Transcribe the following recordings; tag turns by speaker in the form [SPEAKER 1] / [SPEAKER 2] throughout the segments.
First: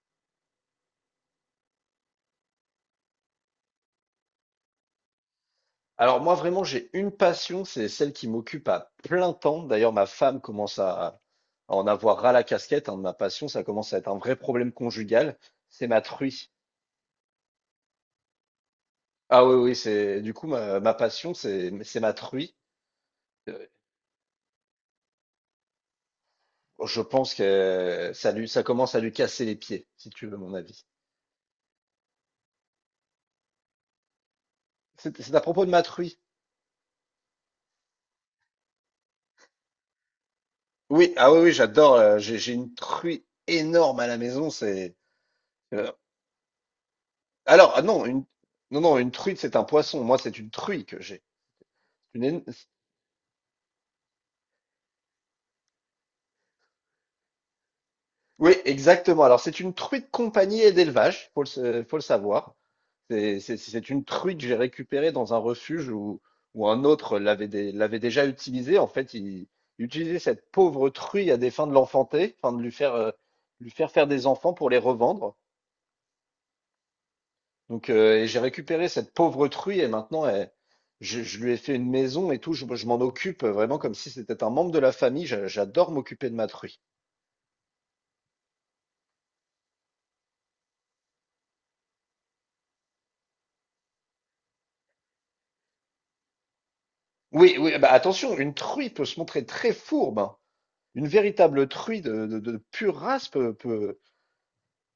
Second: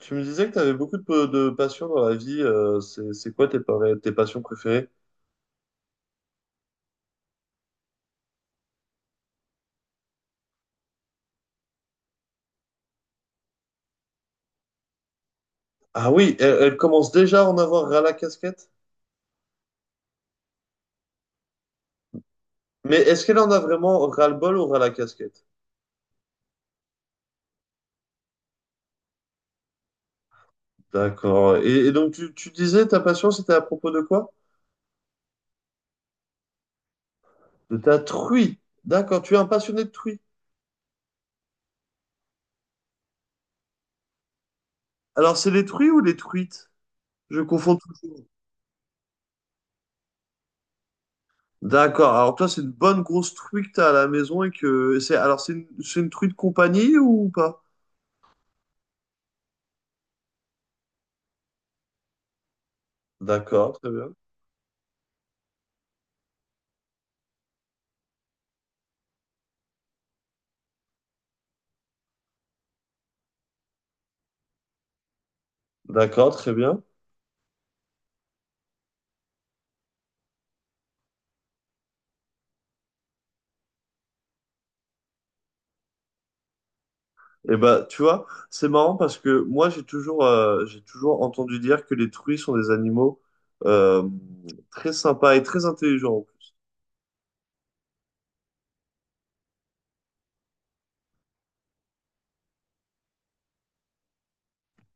[SPEAKER 1] Tu me disais que tu avais beaucoup de passions dans la vie. C'est quoi tes passions préférées?
[SPEAKER 2] Alors moi vraiment j'ai une passion, c'est celle qui m'occupe à plein temps. D'ailleurs ma femme commence à en avoir ras la casquette hein, de ma passion, ça commence à être un vrai problème conjugal, c'est ma
[SPEAKER 1] Ah oui,
[SPEAKER 2] truie.
[SPEAKER 1] elle commence déjà à en avoir ras la casquette.
[SPEAKER 2] Ah oui oui, c'est du coup ma passion c'est ma truie.
[SPEAKER 1] Mais est-ce qu'elle en a
[SPEAKER 2] Euh,
[SPEAKER 1] vraiment ras-le-bol ou ras la casquette?
[SPEAKER 2] Je pense que ça commence à lui casser les pieds, si tu veux mon avis.
[SPEAKER 1] D'accord. Et donc, tu disais ta passion, c'était à propos de quoi?
[SPEAKER 2] C'est à propos de ma truie.
[SPEAKER 1] De ta truie. D'accord, tu es un passionné de truie.
[SPEAKER 2] Oui, ah oui oui, j'adore, j'ai une truie énorme à la maison, c'est
[SPEAKER 1] Alors, c'est les truies
[SPEAKER 2] euh,
[SPEAKER 1] ou les truites? Je
[SPEAKER 2] alors
[SPEAKER 1] confonds
[SPEAKER 2] ah non, une
[SPEAKER 1] toujours.
[SPEAKER 2] non non, une truite c'est un poisson, moi c'est une truie que j'ai.
[SPEAKER 1] D'accord.
[SPEAKER 2] Une,
[SPEAKER 1] Alors, toi,
[SPEAKER 2] éno-
[SPEAKER 1] c'est une bonne grosse truie que tu as à la maison et que c'est. Alors, c'est c'est une truie de compagnie ou pas?
[SPEAKER 2] Oui, exactement. Alors, c'est une truite compagnie et d'élevage, faut le savoir. C'est c'est-
[SPEAKER 1] D'accord,
[SPEAKER 2] c'est
[SPEAKER 1] très
[SPEAKER 2] une
[SPEAKER 1] bien.
[SPEAKER 2] truite que j'ai récupérée dans un refuge où, un autre l'avait déjà utilisée. En fait, il utilisait cette pauvre truie à des fins de l'enfanter, enfin de lui faire faire des enfants pour les revendre.
[SPEAKER 1] D'accord, très bien.
[SPEAKER 2] Donc, et j'ai récupéré cette pauvre truie et maintenant, je lui ai fait une maison et tout. Je m'en occupe vraiment comme si c'était un membre de la famille. J'adore m'occuper de ma truie.
[SPEAKER 1] Et bah, tu vois, c'est marrant parce que moi, j'ai toujours entendu dire que les truies sont des animaux euh, très sympas et très intelligents.
[SPEAKER 2] Oui, oui, bah attention, une truie peut se montrer très fourbe, hein. Une véritable truie de pure race peut, peut,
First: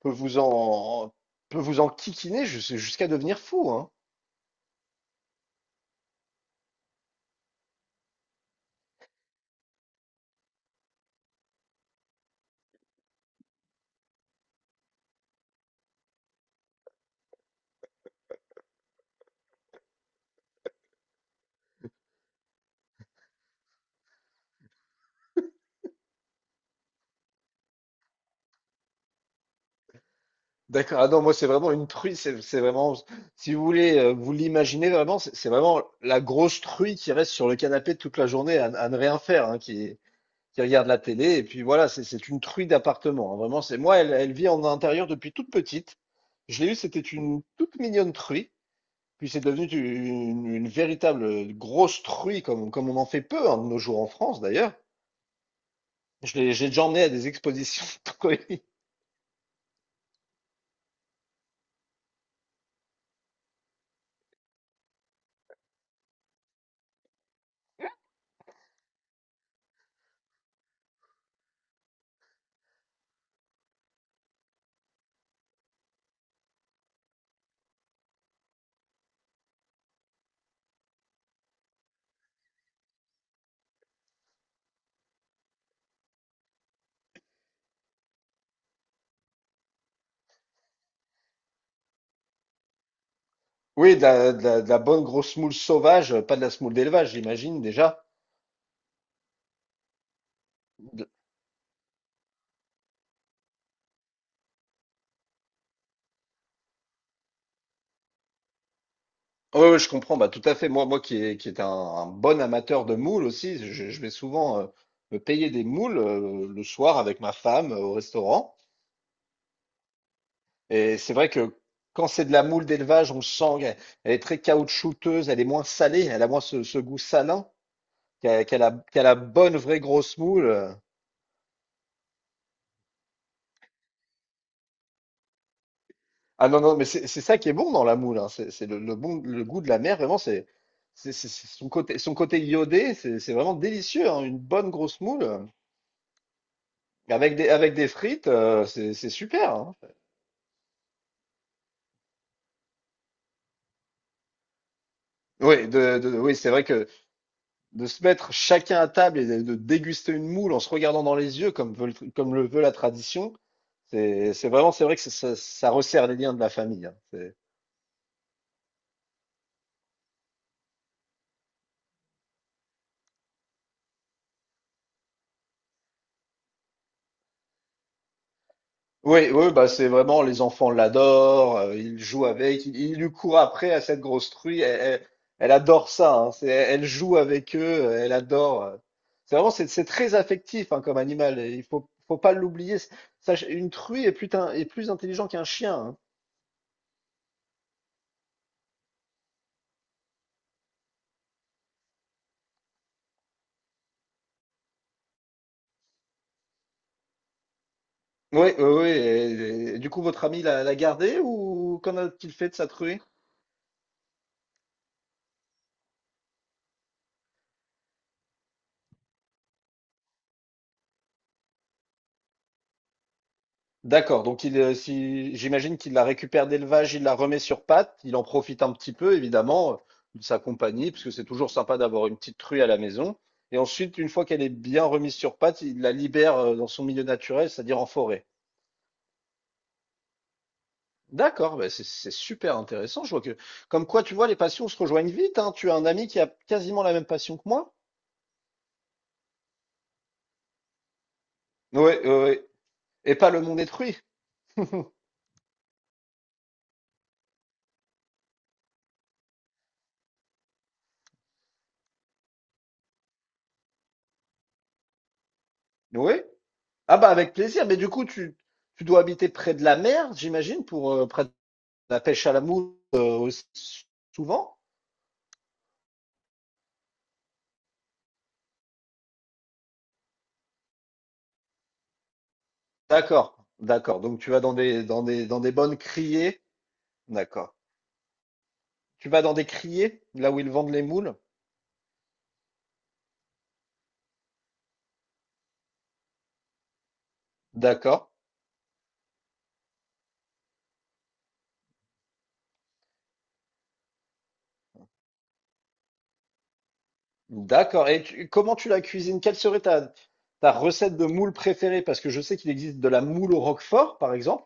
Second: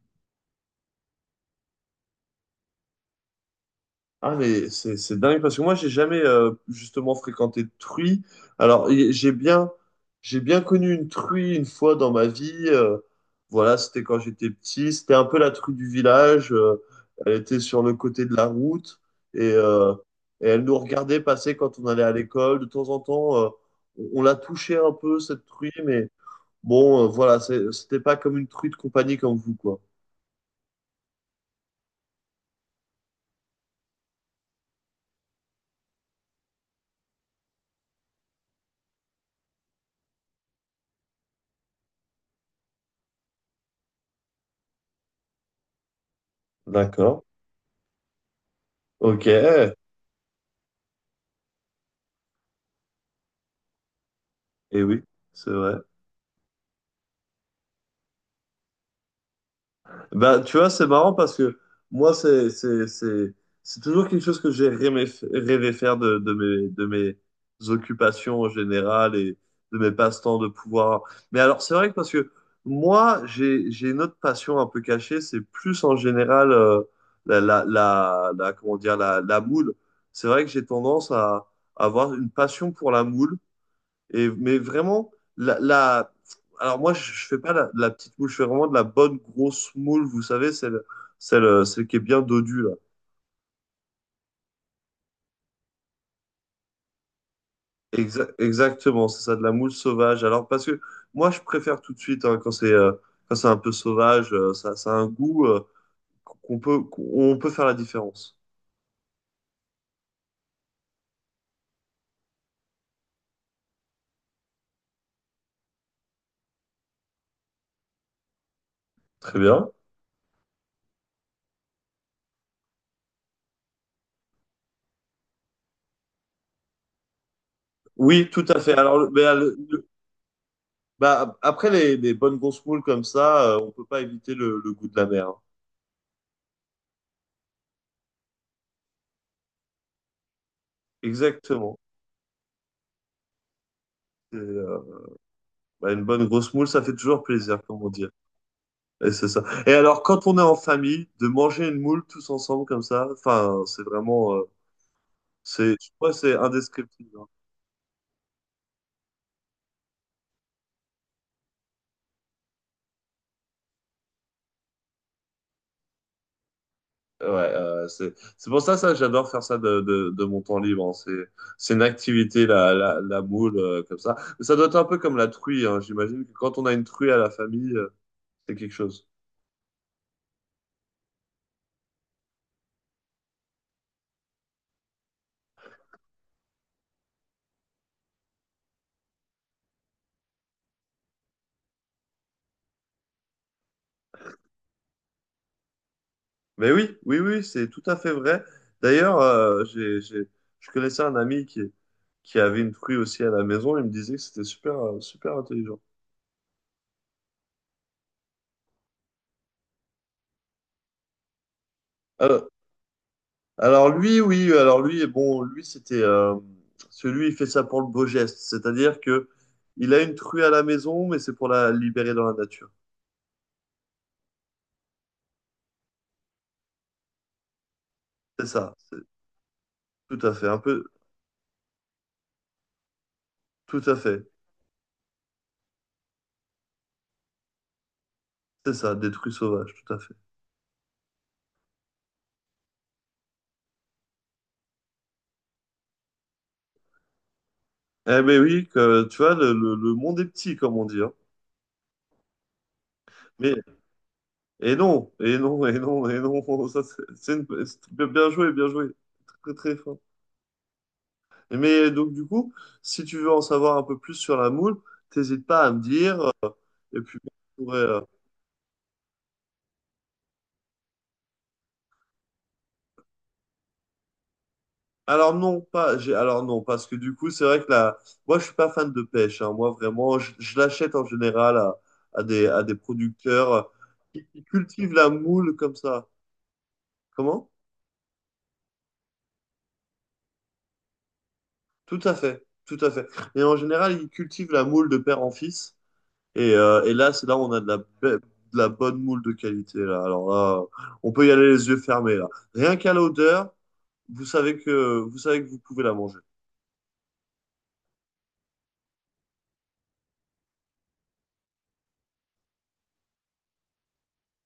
[SPEAKER 2] peut vous en peut vous en kikiner jusqu'à devenir fou, hein.
[SPEAKER 1] Ah mais c'est dingue parce que moi j'ai jamais justement fréquenté de truie. Alors y- j'ai bien j'ai bien connu une truie une fois dans ma vie. Voilà, c'était quand j'étais petit. C'était un peu la truie du village. Elle était sur le côté de la route et, euh, et elle nous regardait passer quand on allait à l'école. De temps en temps, on la touchait un peu cette truie, mais bon, voilà, c'était pas comme une truie de compagnie comme vous quoi.
[SPEAKER 2] D'accord. Ah non, moi c'est vraiment une truie. C'est vraiment, si vous voulez, vous l'imaginez vraiment, c'est vraiment la grosse truie qui reste sur le canapé toute la journée à ne rien faire, hein, qui regarde la télé. Et puis voilà, c'est une truie d'appartement, hein. Vraiment, c'est moi, elle vit en intérieur depuis toute petite. Je l'ai eue, c'était
[SPEAKER 1] D'accord.
[SPEAKER 2] une toute mignonne truie.
[SPEAKER 1] Ok.
[SPEAKER 2] Puis c'est devenu une véritable grosse truie, comme on en fait peu hein, de nos jours en France d'ailleurs.
[SPEAKER 1] Eh oui, c'est vrai.
[SPEAKER 2] Je l'ai, j'ai déjà emmené à des expositions de colis.
[SPEAKER 1] Bah, tu vois, c'est marrant parce que moi, c'est toujours quelque chose que j'ai rêvé, rêvé faire de mes occupations en général et de mes passe-temps de pouvoir. Mais alors, c'est vrai que parce que moi, j'ai une autre passion un peu cachée, c'est plus en général comment dire, la moule. C'est vrai que j'ai tendance à, avoir une passion pour la moule et, mais vraiment, la, la- alors moi, je fais pas la petite moule, je fais vraiment de la bonne grosse moule, vous savez, celle qui est bien dodue, là.
[SPEAKER 2] Oui, de la, de la bonne grosse moule sauvage, pas de la semoule d'élevage, j'imagine déjà.
[SPEAKER 1] Exactement, c'est ça, de la moule sauvage. Alors, parce que
[SPEAKER 2] De-
[SPEAKER 1] moi, je préfère tout de suite, hein, quand c'est un peu sauvage, ça a un goût qu'on peut faire la différence.
[SPEAKER 2] Ouais, ouais, je comprends, bah, tout à fait. Moi, qui est un bon amateur de moules aussi, je vais souvent me payer des moules le soir avec ma femme au restaurant.
[SPEAKER 1] Très bien.
[SPEAKER 2] Et c'est vrai que quand c'est de la moule d'élevage, on le sent, elle est très caoutchouteuse, elle est moins salée, elle a moins ce goût salin.
[SPEAKER 1] Oui, tout à fait.
[SPEAKER 2] Qui a la bonne, vraie grosse moule.
[SPEAKER 1] Bah, après les bonnes grosses moules comme ça, on peut pas éviter le goût de la mer, hein.
[SPEAKER 2] Ah non, non, mais c'est ça qui est bon dans la moule, hein. C'est le bon, le goût de la mer, vraiment, c'est
[SPEAKER 1] Exactement.
[SPEAKER 2] son côté iodé, c'est vraiment délicieux, hein.
[SPEAKER 1] C'est,
[SPEAKER 2] Une bonne grosse moule
[SPEAKER 1] bah, une bonne grosse moule, ça fait toujours plaisir,
[SPEAKER 2] avec
[SPEAKER 1] comment
[SPEAKER 2] des
[SPEAKER 1] dire.
[SPEAKER 2] frites, c'est
[SPEAKER 1] Et
[SPEAKER 2] c'est
[SPEAKER 1] c'est ça.
[SPEAKER 2] super,
[SPEAKER 1] Et
[SPEAKER 2] hein.
[SPEAKER 1] alors, quand on est en famille, de manger une moule tous ensemble comme ça, enfin, c'est vraiment, c'est, je crois, que c'est
[SPEAKER 2] Oui, c'est vrai que
[SPEAKER 1] indescriptible, hein.
[SPEAKER 2] de se mettre chacun à table et de déguster une moule en se regardant dans les yeux, comme le veut la tradition, c'est vraiment, c'est vrai que ça, ça resserre les liens de la famille, hein.
[SPEAKER 1] Ouais, c'est pour ça, ça, j'adore faire ça de mon temps libre, hein. C'est une activité, la moule, comme ça. Mais ça doit être un peu comme la truie, hein. J'imagine que quand on a une truie à la famille, c'est quelque chose.
[SPEAKER 2] Oui, oui, bah c'est vraiment les enfants l'adorent, ils jouent avec, ils lui courent après à cette grosse truie, elle adore ça, hein, c'est, elle joue avec eux, elle adore. C'est vraiment, c'est très affectif hein, comme animal, et faut pas l'oublier. Une truie est est plus intelligent qu'un chien, hein.
[SPEAKER 1] Mais oui, oui, oui, c'est tout à fait vrai. D'ailleurs, je connaissais un ami qui avait une fruit aussi à la maison. Il me disait que c'était super, super intelligent.
[SPEAKER 2] Oui, oui, oui. Et du coup, votre ami l'a gardé ou qu'en a-t-il
[SPEAKER 1] Alors,
[SPEAKER 2] fait de sa truie?
[SPEAKER 1] alors, alors lui, bon, lui, c'était celui, il fait ça pour le beau geste. C'est-à-dire que il a une truie à la maison, mais c'est pour la libérer dans la nature.
[SPEAKER 2] D'accord, donc il, si, j'imagine qu'il la récupère d'élevage, il la remet sur pattes, il en
[SPEAKER 1] C'est
[SPEAKER 2] profite un
[SPEAKER 1] ça,
[SPEAKER 2] petit
[SPEAKER 1] c'est
[SPEAKER 2] peu, évidemment,
[SPEAKER 1] tout
[SPEAKER 2] de
[SPEAKER 1] à
[SPEAKER 2] sa
[SPEAKER 1] fait, un peu,
[SPEAKER 2] compagnie, parce que c'est toujours sympa d'avoir une petite truie à la maison. Et
[SPEAKER 1] tout à
[SPEAKER 2] ensuite, une fois
[SPEAKER 1] fait.
[SPEAKER 2] qu'elle est bien remise sur pattes, il la libère dans son milieu naturel, c'est-à-dire en forêt.
[SPEAKER 1] C'est ça, des truies sauvages, tout à fait.
[SPEAKER 2] D'accord, bah c'est super intéressant. Comme quoi, tu vois, les passions se rejoignent vite, hein. Tu as un ami qui a quasiment la même passion que moi.
[SPEAKER 1] Eh ben oui, que, tu vois, le monde est petit, comme on dit, hein.
[SPEAKER 2] Oui, oui, et pas le monde
[SPEAKER 1] Mais
[SPEAKER 2] détruit.
[SPEAKER 1] et non, et non, et non, et non. Ça, c'est bien joué, bien joué. Très, très fort. Mais donc, du coup, si tu veux en savoir un peu plus sur la moule, t'hésites pas à me
[SPEAKER 2] Oui.
[SPEAKER 1] dire,
[SPEAKER 2] Ah
[SPEAKER 1] et
[SPEAKER 2] bah
[SPEAKER 1] puis,
[SPEAKER 2] avec
[SPEAKER 1] on
[SPEAKER 2] plaisir. Mais
[SPEAKER 1] pourrait,
[SPEAKER 2] du coup, tu dois habiter près de la mer, j'imagine, pour pratiquer la pêche à la mouche souvent?
[SPEAKER 1] alors non, pas. J'ai... Alors non, parce que du coup, c'est vrai que là, moi, je suis pas fan de pêche, hein. Moi, vraiment, je l'achète en général à, à des
[SPEAKER 2] D'accord,
[SPEAKER 1] producteurs
[SPEAKER 2] d'accord. Donc tu vas
[SPEAKER 1] qui
[SPEAKER 2] dans des
[SPEAKER 1] cultivent
[SPEAKER 2] dans
[SPEAKER 1] la
[SPEAKER 2] des dans des
[SPEAKER 1] moule comme
[SPEAKER 2] bonnes
[SPEAKER 1] ça.
[SPEAKER 2] criées,
[SPEAKER 1] Comment?
[SPEAKER 2] d'accord. Tu vas dans des criées, là où ils vendent les moules,
[SPEAKER 1] Tout à fait, tout à fait. Et en général, ils cultivent la moule de père en fils. Et là, c'est là où on a de la,
[SPEAKER 2] d'accord,
[SPEAKER 1] de la bonne moule de qualité, là. Alors là, on peut y aller les yeux fermés, là. Rien qu'à l'odeur, vous savez que vous pouvez la manger.
[SPEAKER 2] d'accord. Et comment tu la cuisines? Quelle serait ta recette de moule préférée? Parce que je sais qu'il existe de la moule au roquefort, par exemple.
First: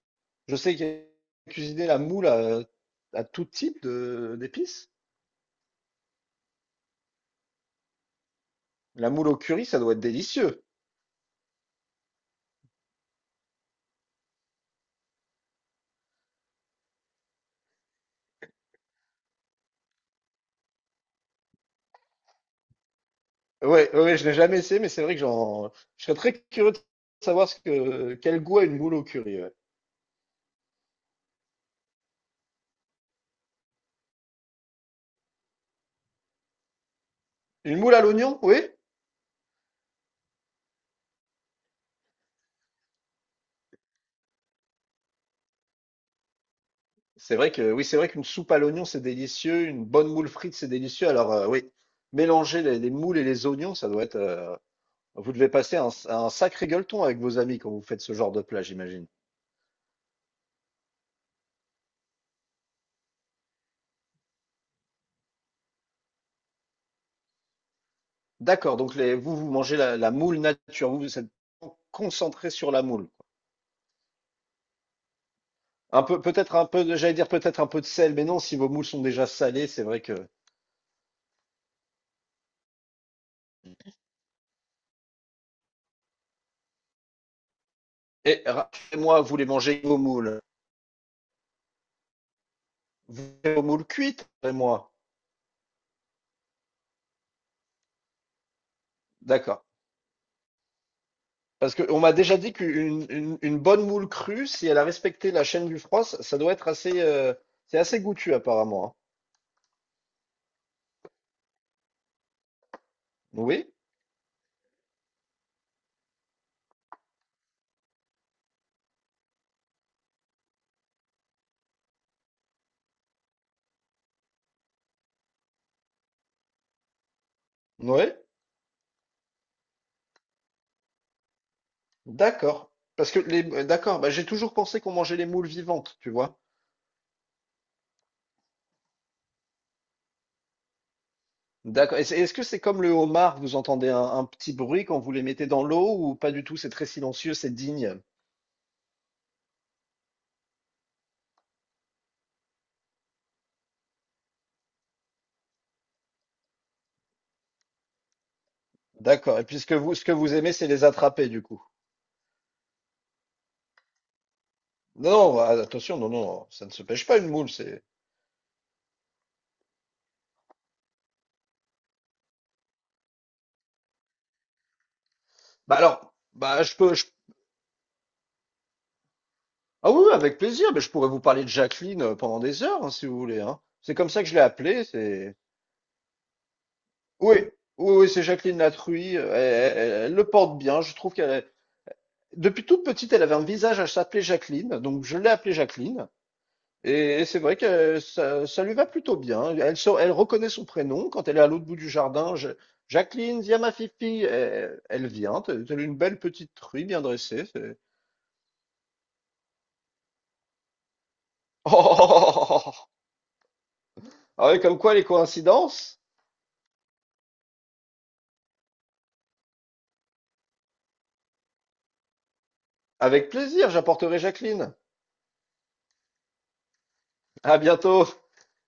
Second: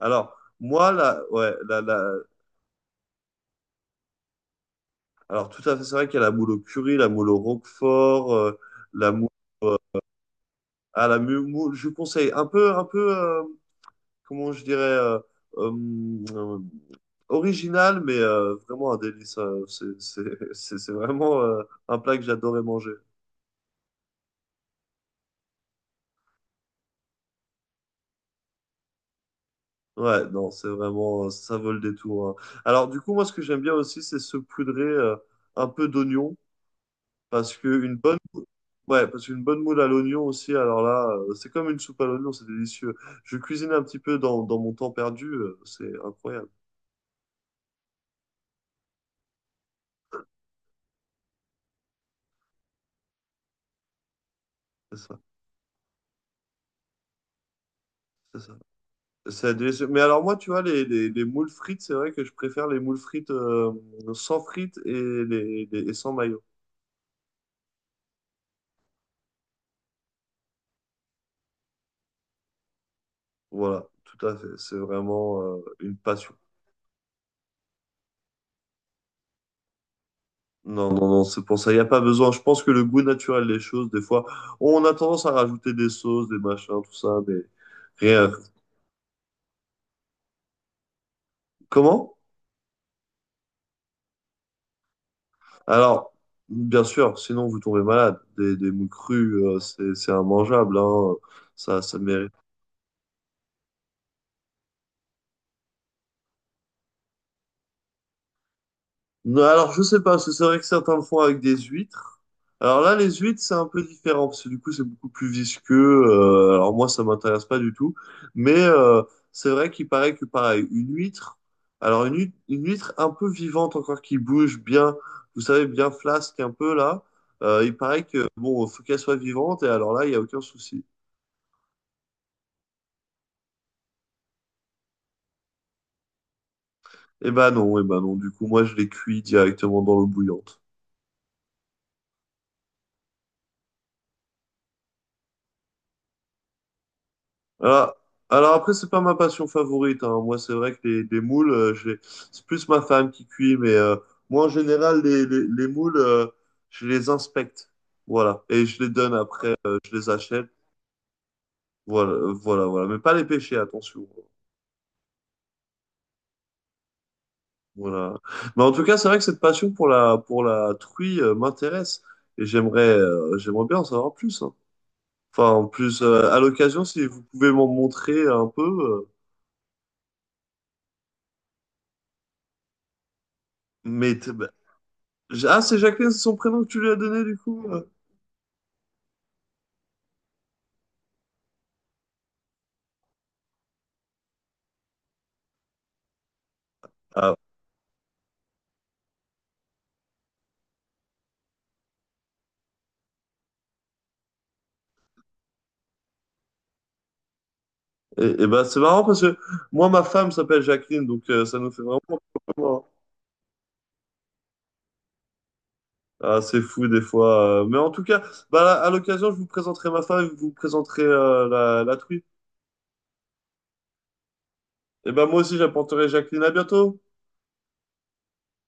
[SPEAKER 1] Alors,
[SPEAKER 2] Je sais qu'il y
[SPEAKER 1] moi, là,
[SPEAKER 2] a
[SPEAKER 1] ouais, là,
[SPEAKER 2] cuisiner la
[SPEAKER 1] là,
[SPEAKER 2] moule à tout type de d'épices.
[SPEAKER 1] alors tout à fait, c'est vrai qu'il y a la moule au curry, la moule au roquefort,
[SPEAKER 2] La
[SPEAKER 1] la moule,
[SPEAKER 2] moule au curry,
[SPEAKER 1] euh,
[SPEAKER 2] ça doit être délicieux.
[SPEAKER 1] ah, la mu- moule, je vous conseille un peu, comment je dirais, euh, euh, original, mais vraiment un délice. C'est vraiment un plat que j'adorais manger.
[SPEAKER 2] Ouais, ouais, ouais, je l'ai jamais essayé, mais c'est vrai que je serais très curieux de savoir quel goût a une moule au curry, ouais.
[SPEAKER 1] Ouais, non, c'est vraiment, ça vaut le détour, hein. Alors, du coup, moi, ce que j'aime bien aussi, c'est se poudrer un peu d'oignon, parce
[SPEAKER 2] Une
[SPEAKER 1] que une
[SPEAKER 2] moule à
[SPEAKER 1] bonne,
[SPEAKER 2] l'oignon, oui.
[SPEAKER 1] ouais, parce qu'une bonne moule à l'oignon aussi, alors là, c'est comme une soupe à l'oignon, c'est délicieux. Je cuisine un petit peu dans mon temps perdu, c'est incroyable,
[SPEAKER 2] C'est vrai que, oui, c'est vrai qu'une soupe à l'oignon, c'est délicieux. Une bonne moule frite, c'est délicieux. Alors, oui, mélanger les moules et les oignons, ça doit être.
[SPEAKER 1] c'est ça,
[SPEAKER 2] Vous devez passer un sacré gueuleton avec vos amis quand vous faites ce genre
[SPEAKER 1] c'est
[SPEAKER 2] de
[SPEAKER 1] ça.
[SPEAKER 2] plat, j'imagine.
[SPEAKER 1] C'est délicieux. Mais alors, moi, tu vois, les moules frites, c'est vrai que je préfère les moules frites sans frites et, et sans maillot.
[SPEAKER 2] D'accord, donc les, vous, vous mangez la, la moule nature. Vous, vous êtes concentré sur la moule.
[SPEAKER 1] Voilà, tout à fait. C'est vraiment une
[SPEAKER 2] Un peu,
[SPEAKER 1] passion.
[SPEAKER 2] peut-être un peu, j'allais dire peut-être un peu de sel, mais non, si vos moules sont déjà salées, c'est vrai que.
[SPEAKER 1] Non, non, non, c'est pour ça. Il n'y a pas besoin. Je pense que le goût naturel des choses, des fois, on a tendance à rajouter des sauces, des machins, tout ça, mais rien.
[SPEAKER 2] Et rappelez-moi, vous voulez manger vos moules.
[SPEAKER 1] Comment?
[SPEAKER 2] Vous voulez vos moules cuites, moi.
[SPEAKER 1] Alors, bien sûr, sinon vous tombez malade. Des moules crues,
[SPEAKER 2] D'accord.
[SPEAKER 1] c'est immangeable, hein.
[SPEAKER 2] Parce
[SPEAKER 1] Ça
[SPEAKER 2] qu'on m'a
[SPEAKER 1] mérite.
[SPEAKER 2] déjà dit qu'une une bonne moule crue, si elle a respecté la chaîne du froid, ça doit être assez, c'est assez goûtu apparemment, hein.
[SPEAKER 1] Non, alors, je sais pas, parce que c'est vrai que certains le font avec des huîtres. Alors là, les huîtres, c'est un
[SPEAKER 2] Oui,
[SPEAKER 1] peu différent, parce que du coup, c'est beaucoup plus visqueux. Alors moi, ça m'intéresse pas du tout. Mais c'est vrai qu'il paraît que, pareil, une huître, alors une huître un peu vivante encore, qui bouge bien, vous savez, bien flasque un peu là, il paraît
[SPEAKER 2] oui,
[SPEAKER 1] que, bon, faut qu'elle soit vivante, et alors là, il y a aucun souci.
[SPEAKER 2] d'accord. Parce que d'accord, bah, j'ai toujours pensé qu'on mangeait les moules vivantes, tu vois.
[SPEAKER 1] Eh ben non, du coup, moi, je les cuis directement dans l'eau bouillante.
[SPEAKER 2] D'accord. Et est-ce que c'est comme le homard, vous entendez un petit bruit quand vous les mettez dans l'eau ou pas du tout? C'est très silencieux, c'est
[SPEAKER 1] Alors,
[SPEAKER 2] digne.
[SPEAKER 1] alors après, c'est pas ma passion favorite, hein. Moi, c'est vrai que les moules, c'est plus ma femme qui cuit, mais moi, en général, les moules, je les inspecte. Voilà. Et je les donne
[SPEAKER 2] D'accord. Et
[SPEAKER 1] après,
[SPEAKER 2] puis
[SPEAKER 1] je
[SPEAKER 2] ce
[SPEAKER 1] les
[SPEAKER 2] que vous
[SPEAKER 1] achète.
[SPEAKER 2] aimez, c'est les attraper du coup.
[SPEAKER 1] Voilà, voilà. Mais pas les pêcher, attention.
[SPEAKER 2] Non, non, ah, attention, non, non, ça ne se pêche pas une moule, c'est.
[SPEAKER 1] Voilà. Mais en tout cas, c'est vrai que cette passion pour pour la truie, m'intéresse. Et j'aimerais, j'aimerais bien en savoir plus, hein. Enfin, en
[SPEAKER 2] Bah
[SPEAKER 1] plus,
[SPEAKER 2] alors,
[SPEAKER 1] à
[SPEAKER 2] bah je
[SPEAKER 1] l'occasion,
[SPEAKER 2] peux,
[SPEAKER 1] si
[SPEAKER 2] je-
[SPEAKER 1] vous pouvez m'en montrer un peu.
[SPEAKER 2] ah oui, oui, avec plaisir, mais je pourrais vous parler de Jacqueline pendant des heures, hein, si vous voulez, hein. C'est comme ça que je l'ai
[SPEAKER 1] Bah,
[SPEAKER 2] appelée, c'est.
[SPEAKER 1] Ah, c'est Jacqueline, c'est son prénom que tu lui as donné du
[SPEAKER 2] Oui,
[SPEAKER 1] coup?
[SPEAKER 2] oui, oui, c'est Jacqueline Latruy. Elle, elle le porte bien, je trouve depuis toute petite, elle avait un visage à s'appeler Jacqueline, donc je l'ai appelée Jacqueline. Et
[SPEAKER 1] Ah,
[SPEAKER 2] c'est vrai que ça lui va plutôt bien. Elle reconnaît son prénom quand elle est à l'autre bout du jardin. Jacqueline, viens ma fifi. Elle vient. T'as une belle petite truie bien dressée, c'est.
[SPEAKER 1] et bah c'est marrant parce que moi, ma femme s'appelle Jacqueline, donc ça nous
[SPEAKER 2] Oh,
[SPEAKER 1] fait
[SPEAKER 2] oh,
[SPEAKER 1] vraiment.
[SPEAKER 2] oh, oh, oh, oh.
[SPEAKER 1] vraiment-
[SPEAKER 2] Ah ouais, comme quoi les coïncidences?
[SPEAKER 1] Ah, c'est fou des fois. Mais en tout cas, bah, à l'occasion, je vous présenterai ma femme et vous présenterez la truie.
[SPEAKER 2] Avec plaisir, j'apporterai Jacqueline.
[SPEAKER 1] Et ben moi aussi, j'apporterai Jacqueline. À bientôt!
[SPEAKER 2] À bientôt.